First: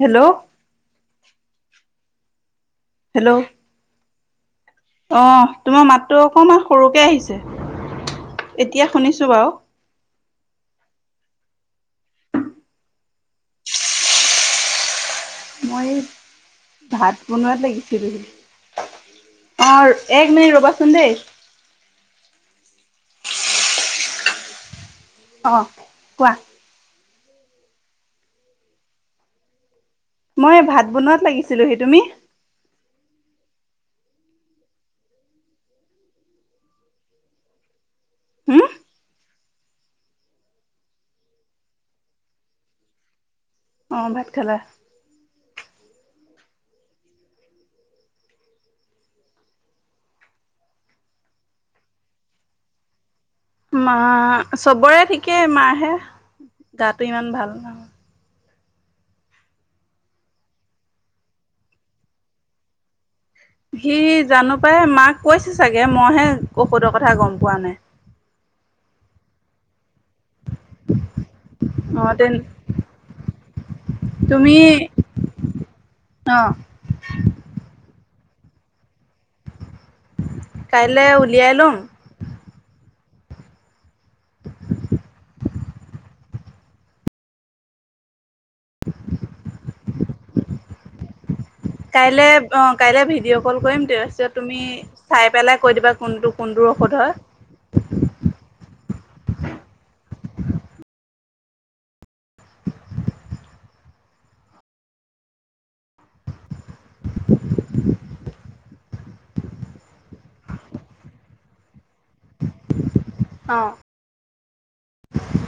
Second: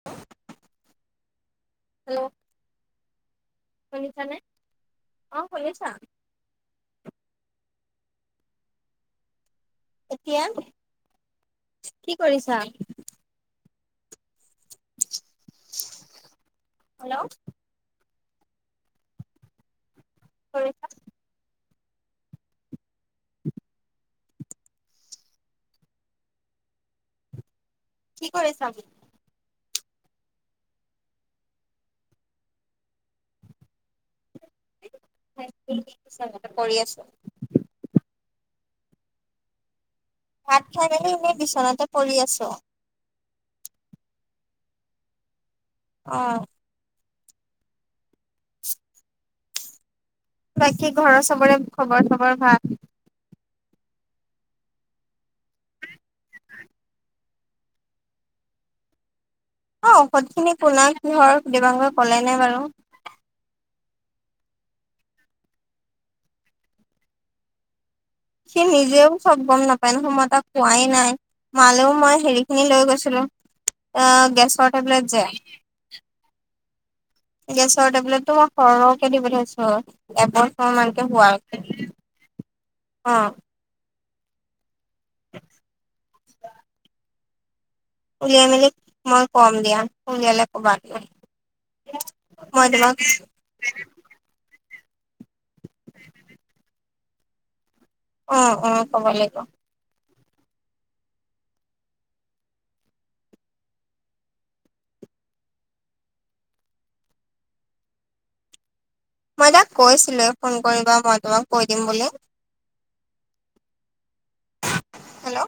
Hello, hello, hello, শুনিছানে। অ, তোমাৰ মাতটো অকমান সৰুকে আহিছে এতিয়া শুনিছো বাৰু। এতিয়া কি কৰিছা। মই ভাত হেল্ল' বনোৱাত লাগিছিলো অ, এক মিনিট কৰিছা? ৰ'বাচোন দেই। অ, কোৱা। কি কৰিছ আমি। মই ভাত বনোৱাত লাগিছিলোহি তুমি কৰি আছো। হুম ভাত খাই খালী এনে বিচনাতে পৰি আছো। অ, ভাত খালা? অ', বাকী ঘৰৰ চবৰে খবৰ চবৰ ভাল? মা, চবৰে ঠিকেই মাৰহে গাটো ইমান ভাল নহয় অ, ঔষধখিনি [unintelligible] দেবাংগই ক'লেনে বাৰু। সি জানো পাই মাক কৈছে চাগে, মইহে ঔষধৰ কথা গম পোৱা নাই। সি নিজেও চব গম নাপায়। [unintelligible] সময় তাক কোৱাই নাই, মালৈ অ মই তেন হেৰিখিনি লৈ গৈছিলো। আহ, গেছ তুমি টেবলেট যে অ গেছৰ টেবলেটটো মই সৰহকে দিবলৈ দিছো। এবছৰ মানকে কাইলৈ হোৱা উলিয়াই ল'ম [unintelligible] অ' উলিয়াই মেলি মই কম দিয়া উলিয়ালে কবা। কাইলৈ অ' মই তোমাক কাইলৈ ভিডিঅ' কল কৰিম, ত পিছত তুমি চাই পেলাই কৈ দিবা কোনটো কোনটোৰ ঔষধ হয়। অ অ ক'ব লাগিব। মই তাক কৈছিলোৱে ফোন কৰিবা, মই তোমাক কৈ দিম বুলি। অ' হেল্ল'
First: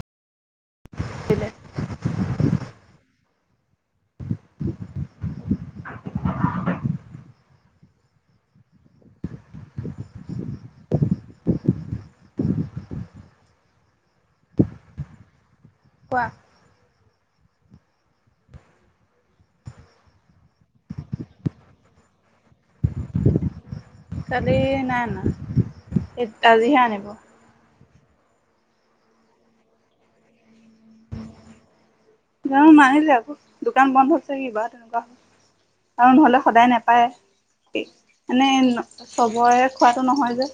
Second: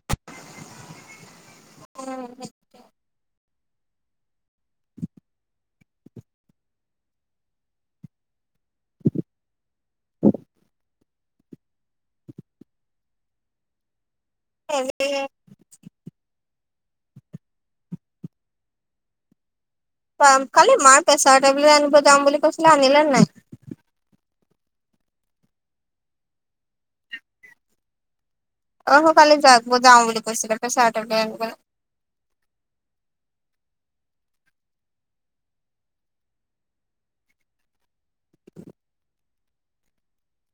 [unintelligible] কোৱা। উম, কালি মাৰ প্ৰেছাৰ টেবলেট আনিব যাম বুলি কৈছিলে, আনিলে নে নাই? কালি নাই আনা। আজিহে আনিব। [inaudible] কালি যাওঁ বুলি কৈছিলে, প্ৰেছাৰৰ টেবলেট আনিবলৈ। জানো নানিলে আক', দোকান বন্ধ হৈছে কিবা তেনেকুৱা। আৰু নহ'লে সদায় নেপায়। মানে চবৰে খোৱাটো নহয় যে।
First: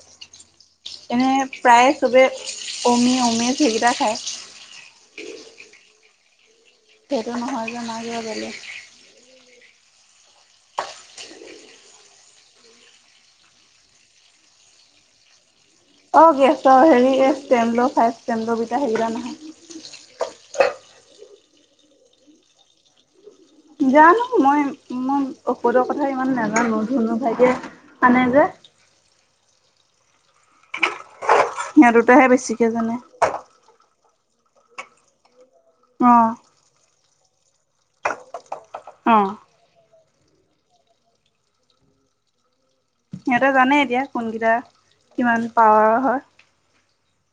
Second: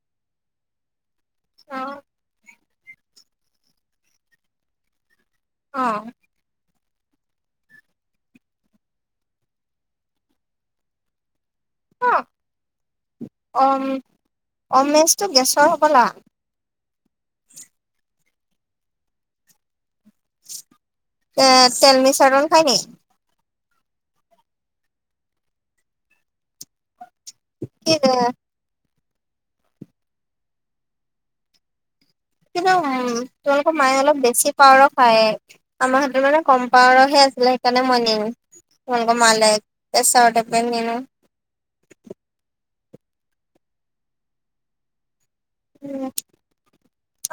এনে অ প্ৰায়ে চবে অমি, অমেজ সেইকেইটাই খায়। অ' সেইটো নহয় যা, মাৰ কিবা বেলেগ। অ', অম অমেজটো গেছৰ হ'বলা অ', গেছৰ হেৰি এই ষ্টেমল' ফাইভ ষ্টেমল' কিটা, সেইকেইটা নহয়। এ' টেলমিসাৰ্টন খায় নি? জানো! মই মোৰ ঔষধৰ কথা ইমান নাজানো। ধুনু ভাইটিয়ে কি আনে যে। [inaudible] কিন্তু, জানে উম, তোমালোকৰ মায়ে অলপ বেছি পাৱাৰৰ খায়। আমাৰ অ হাতত মানে কম পাৱাৰৰহে আছিলে সেইকাৰণে মই নিনিলো অ তোমালোকৰ মালে। [unintelligible] সিহঁতে জানেই এতিয়া কোনকেইটা কিমান পাৱাৰৰ উম, হয়।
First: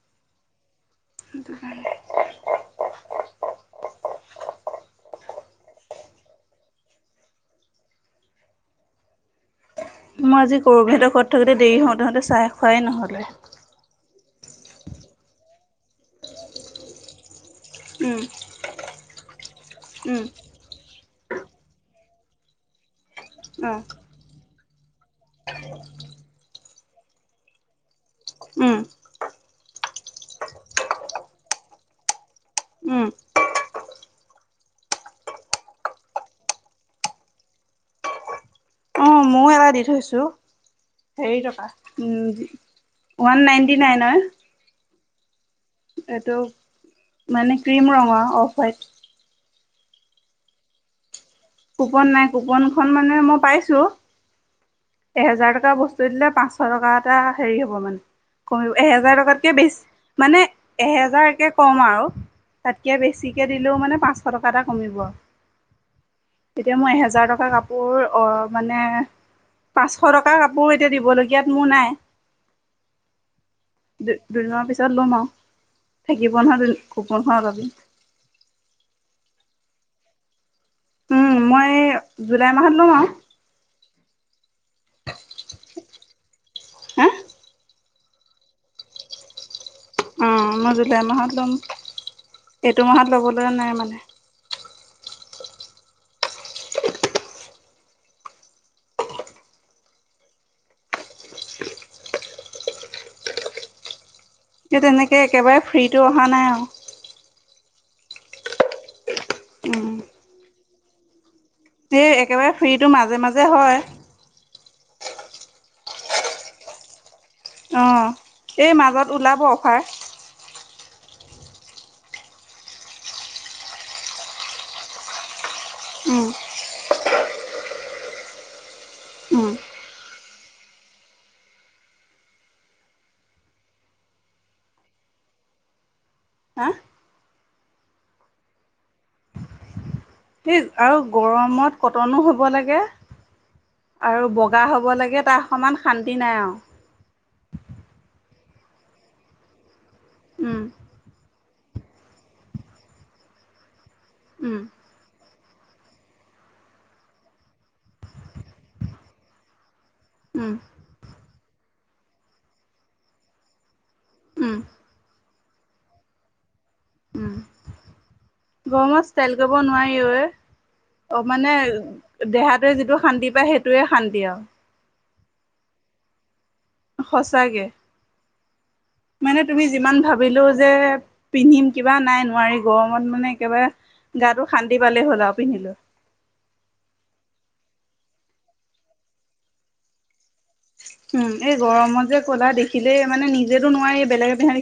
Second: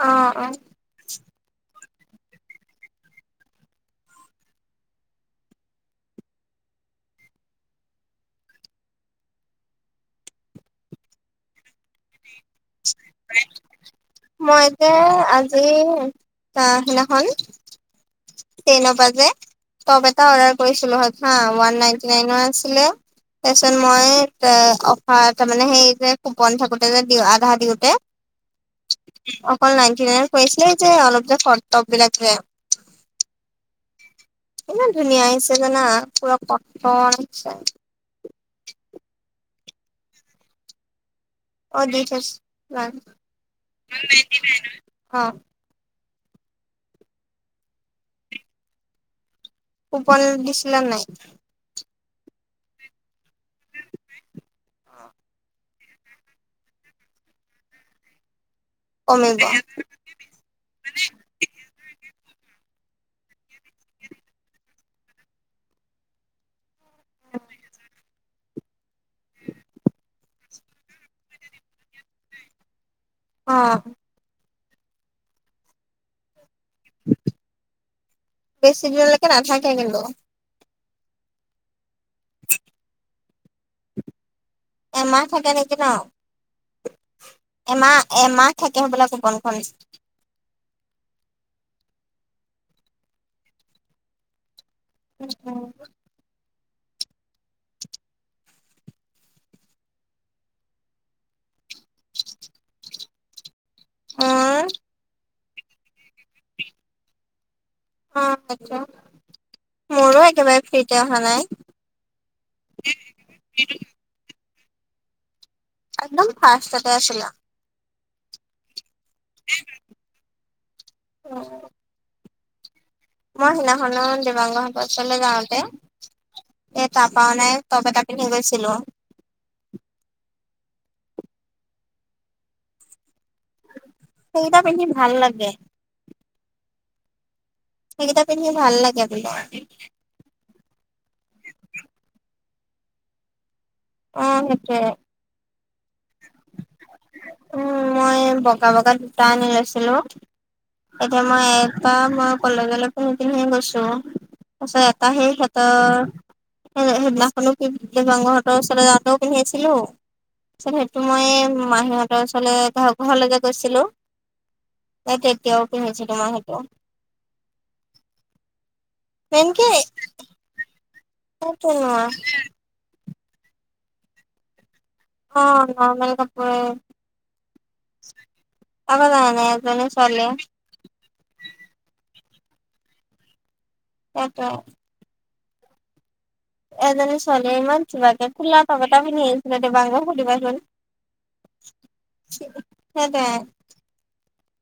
অ', অ' [inaudible] মই আজি কৰবীহঁতৰ ঘৰত থাকোতে দেৰি হওঁতে হওঁতে চাহে খোৱাই নহ'লে। মই যে আজি অ' সিদিনাখন উম [unintelligible] তপ উম এটা অৰ্ডাৰ কৰিছিলো হা, ঙঞওৱান নাইনটি নাইনৰ আছিলে। তাৰ অ পিছত মই এ' অফাৰ, তাৰ মানে, সেই যে কুপন থাকোঁতে যে দিওঁ আধা দিওঁতে উম। অকল নাইনটি নাইনত পৰিছিলে যে অলপ যে চৰ্ট টপবিলাক যে। [inaudible] ইমান ধুনীয়া আহিছে জানা পুৰা কটন অ' ময়ো এটা দি থৈছো। হেৰি টকা, অ', দি থৈছ উম, ওৱান নাইনটি নাইনৰ। অ', এইটো মানে ক্ৰীম ৰঙৰ অফ হোৱাইট। কুপন দিছিলা নে নাই? কুপন নাই কুপনখন মানে মই পাইছো এহেজাৰ টকাৰ বস্তু দিলে পাঁচশ টকা এটা হেৰি হ'ব মানে। কৰো, এহেজাৰ কমিব টকাতকে বেছি মানে এহেজাৰকে কম আৰু। তাতকে বেছিকে দিলেও মানে পাঁচশ টকা এটা কমিব। এতিয়া মই এহেজাৰ টকাৰ কাপোৰ অহ মানে পাঁচশ টকাৰ কাপোৰ এতিয়া দিবলগীয়াত মোৰ নাই। অ', দু-দুদিনৰ পিছত লম আৰু থাকিব [unintelligible] কুপনখনত আজি বেছি দিনলৈকে [unintelligible] উম মই জুলাই মাহত লম আৰু। এমাহ থাকে নেকি ন। হা। এমাহ এমাহ থাকিম হ'ব কুপন‌ খন। অ মই জুলাই মাহত ল'ম এইটো মাহত ল'বলৈ নাই মানে উম। অ, ' কিন্তু তেনেকৈ একেবাৰে ফ্ৰীটো অহা নাই আৰু অহ উম মোৰো একেবাৰে ফ্ৰীতে অহা নাই। এই একেবাৰে ফ্ৰীটো মাজে মাজে হয়। একদম ফাৰ্ষ্ট আছিলে। অ এই মাজত ওলাব অফাৰ উ [unintelligible] মই সিনাখনত দিবাংগ সচলৈ যাওঁতে। উম এ ত পাৱ নাই টোব এটা কিনি গৈছিলো। উম সেইটা পিন্ধি ভাল লাগে । হা সেইকেইটা পিন্ধি ভাল লাগে আৰু বুলি আৰু গৰমত কটনো হ'ব লাগে। অ আৰু বগা সেইটোয়ে হ'ব লাগে তাৰ সমমান শান্তি নাই আৰু উম মই বগা বগা দুটা আনি লৈছিলো উম এতিয়া মই তাপাৰা মই কলেজলৈ পিন্ধি পিন্ধি গৈছো উম তাৰছত এটা সে ত সেইদিনাখনো ডিপাকৰ হঁতৰ ওচৰলৈ যাওঁতেও পিন্ধি আছিলো। উম তছত সেইটো মই মাহীহঁতৰ ওচৰলৈ ঘৰ ঘৰলৈকে গৈছিলোঁ। উম। তেতিয়াও পিন্ধিছিলো তোমাৰ সেইটো। গৰমত ষ্টাইল কৰিব মেইনকে নোৱাৰিও। অ মানে তেনেকুৱা দেহাটোৱে যিটো শান্তি পায় সেইটোৱে শান্তি আৰু অ ন সঁচাকে আকৌ । মানে জানানে তুমি এজনী যিমান ছোৱালীয়ে ভাবিলো যে পিন্ধিম কিবা নাই ন নোৱাৰি গৰমত মানে একেবাৰে তাকে গাটো শান্তি পালেই হ'ল আৰু পিন্ধিলো। এজনী ছোৱালীৱে ইমান ধুমা কে ফুলা তপ এটা পিন্ধি আহিছিলে দেবাংগগক সুধিবাচোন উম এই গৰমত যে কলা দেখিলে সেইটোৱে মানে নিজেতো নোৱাৰি বেলেগে বেহা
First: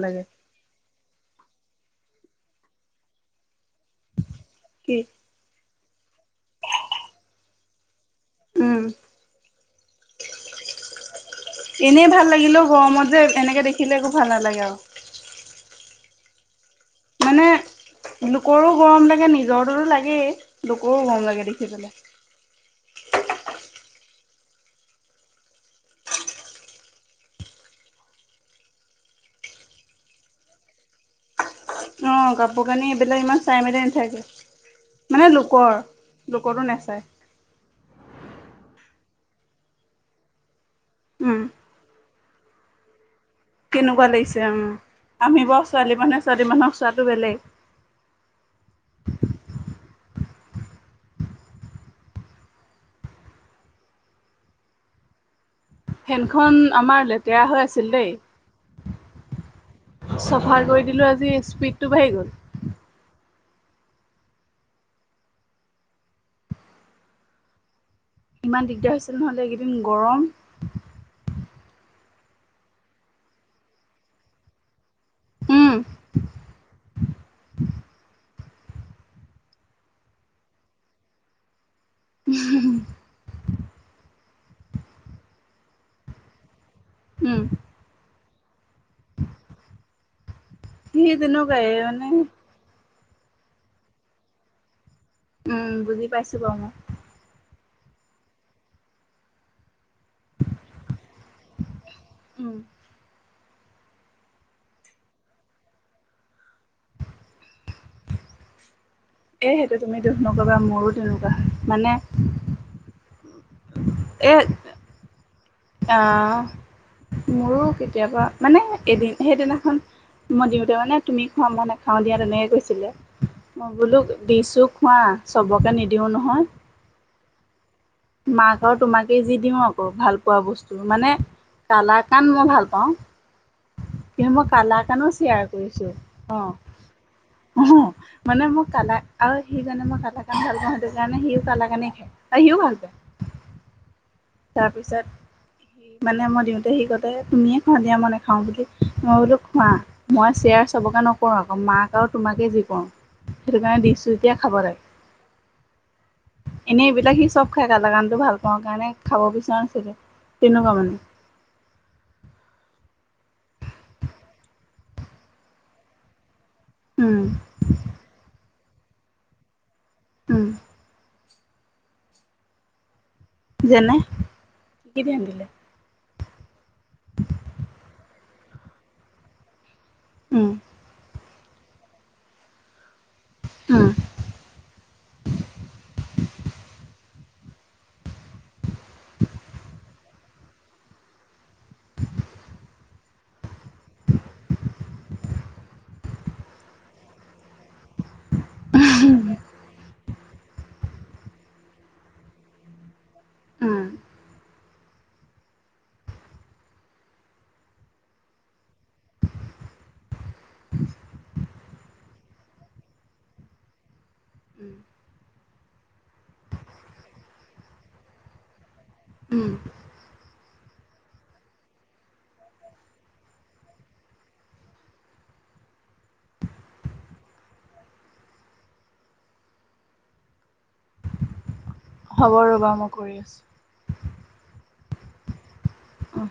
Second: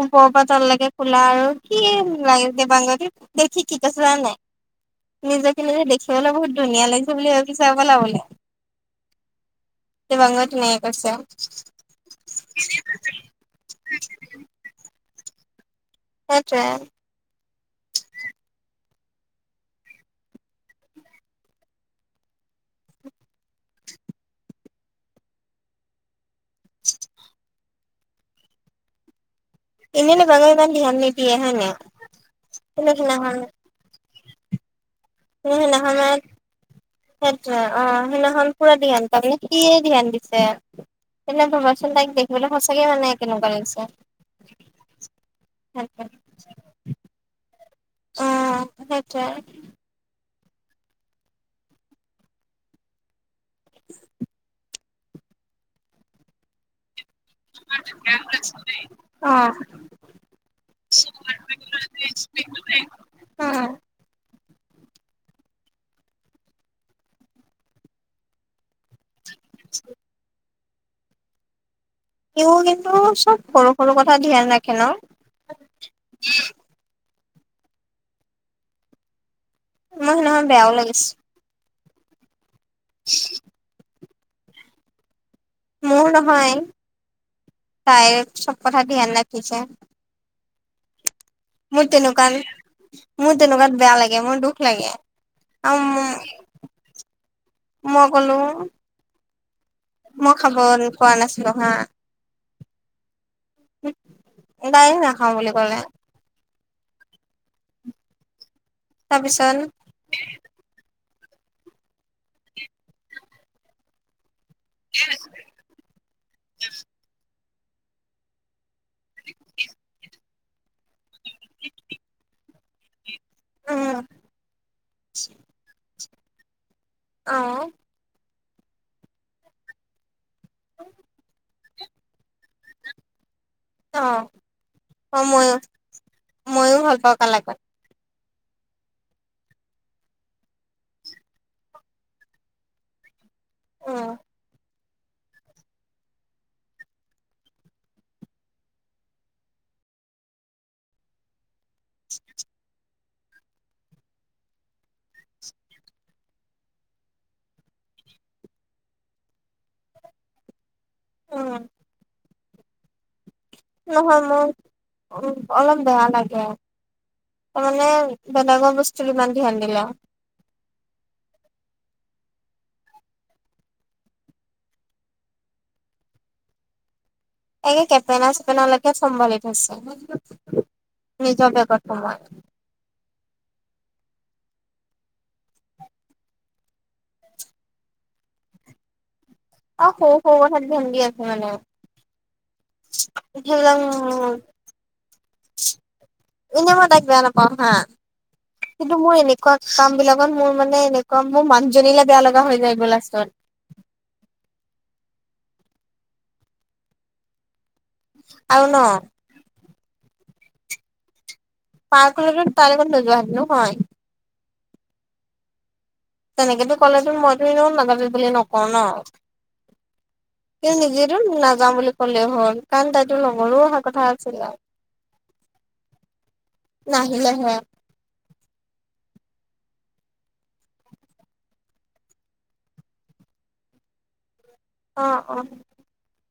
ওপৰৰ পৰা তল লাগে খোলা আৰু কি লাগে দেবাংগত শিকি কৈছ নাই কি নিজে নিজে দেখিবলৈ বহুত ধুনীয়া লাগিছে বুলি ভাব পিছ বল বোলে। উম। দেবাংগই তেনেকে কৈছে। এনেই ভাল লাগিলে গৰমত যে এনেকে দেখি বিলো ভাল ন লগাগাওঁ। সেটোৱে। মানে লোকৰো গৰম লাগে নিজৰটোতো লাগেই লোকৰো গৰম লাগে দেখি পেলাই। [unintelligible] [unintelligible] এনে বাগে ইমান ধ্যান নিদিয়ে হয় ন, অ, 'কাপোৰ কানি এইবিলাক ইমান চাই মেলি নাথাকে মানে লোকৰ সেইদিনাখনত লোকৰটো নাচায় স অ সেইদিনাখন পুৰা দান তাৰমানে সিয়ে ধ্যান দিছে উম, তেন্ত ভবাচোন তাই দেখিবলৈ সঁচাকে মানে কেনেকুৱা লাগিছে কেনেকুৱা লাগিছে অ আমি বাৰ ছোৱালী মানুহে ছোৱালী মানুহক চোৱটো বেলেগ। আহ সেইটোৱয়। ফেনখন আমাৰ লেতেৰা হৈ আছিল দেই অ চফাৰ কৰি দিলো আজি স্পীডটো বাঢ়ি গ'ল অ' ইমান দিগদাৰ হৈছিল নহ'লে এইকেইদিন গৰম। সিও কিন্তু চব সৰু- সৰু কথা ধ্যান ৰাখে ন উম। মই নহয় বেয়াও লাগিছে। উম। [inaudible] মোৰ নহয় উম তাইৰ চাব কথা ধ্যান ৰাখিছে। সেই তেনেকুৱাই মোৰ মানে তেনেকুৱাত মোৰ তেনেকুৱাত বেয়া লাগে মোৰ দুখ লাগে। আৰু উম বুজি পাইছো বাৰু মই। মই কলো মই খাব পোৱা নাছিলো হা। উম। গায়ক নাখাওঁ বুলি কলে। এ তাৰপিছত সেইটো তুমি দুখ নকবা মোৰো তেনেকুৱা মানে এ' হ আহ মোৰো কেতিয়াবা মানে এদিন সেইদিনাখন মই দিওঁতে মানে তুমি খোৱাাম মই নেখাওঁ দিয়া তেনেকে কৈছিলে মই বোলো উম দিছোঁ খোৱা চবকে নিদি নিদিওঁ নহয়। অহ মাক আৰু তোমাকে যি দিওঁ আকৌ ভাল পোৱা বস্তু মানে। কালা কান মই ভাল পাওঁ। অ কিন্তু মই কালা কানো অ শ্বেয়াৰ ময়ো কৰিছো ময়ো ভাল পাওঁ কালাকান আহ- আহ মানে মোক কালা কান আৰু সি জাননে মই কালা কান ভাল পাওঁ সেইটো কাৰণে সিও কালা কানে খায় আৰু সিও ভাল পায়। উম তাৰপিছত সি মানে মই দিওঁতে সি কতে তুমিয়ে খোৱা দিয়া মই নেখাওঁ বুলি মই বোলো খোৱা মই [inaudible] চবকে নকৰো আকৌ মাক আৰু তোমাকে যি কৰো। সেইটো কাৰণে দিছো যেতিয়া খাব নাই। এনে এইবিলাক সি চব খাই কালা গানটো ভাল পাওঁ কাৰণে। খাব বিচৰা আছে যে তেনেকুৱা মানে। অ' নহয় মোৰ উ অলপ বেয়া লাগে উম, তাৰ মানে বেলেগৰ বস্তুত ইমান ধ্যান দিলে উম, যেনে কি ধ্যান দিলে একে কেপেনা চেপেনালৈকে চম্ভালি থৈছে উম, নিজৰ বেগত সুমুৱাই ও অ' সৰু সৰু কথাত ধ্যান দি আছে মানে [inaudible] এনে মই তাক বেয়া নাপাওঁ হা কিন্তু মোৰ এনেকুৱা কাম বিলাক। মোৰ মানে এনেকুৱা মোৰ মানহজননীে বেয়া লগা হৈ যায় গ' লাষ্টত। উম। আৰু ন পাৰ্কৰ ত নো যোৱা নহ উম, তেনেকেতো ক'লেতো মইতো এ নাগাজ বুলি নকওঁ ন' উম, তেওঁ নিজেতো নাযাওঁ বুলি ক'লে হ'ল কাৰণ তাইতো লগৰো অহা কথা আছিলে নাহিলেহে হ'ব ৰ' বাৰু মই কৰি আছো অ অ অ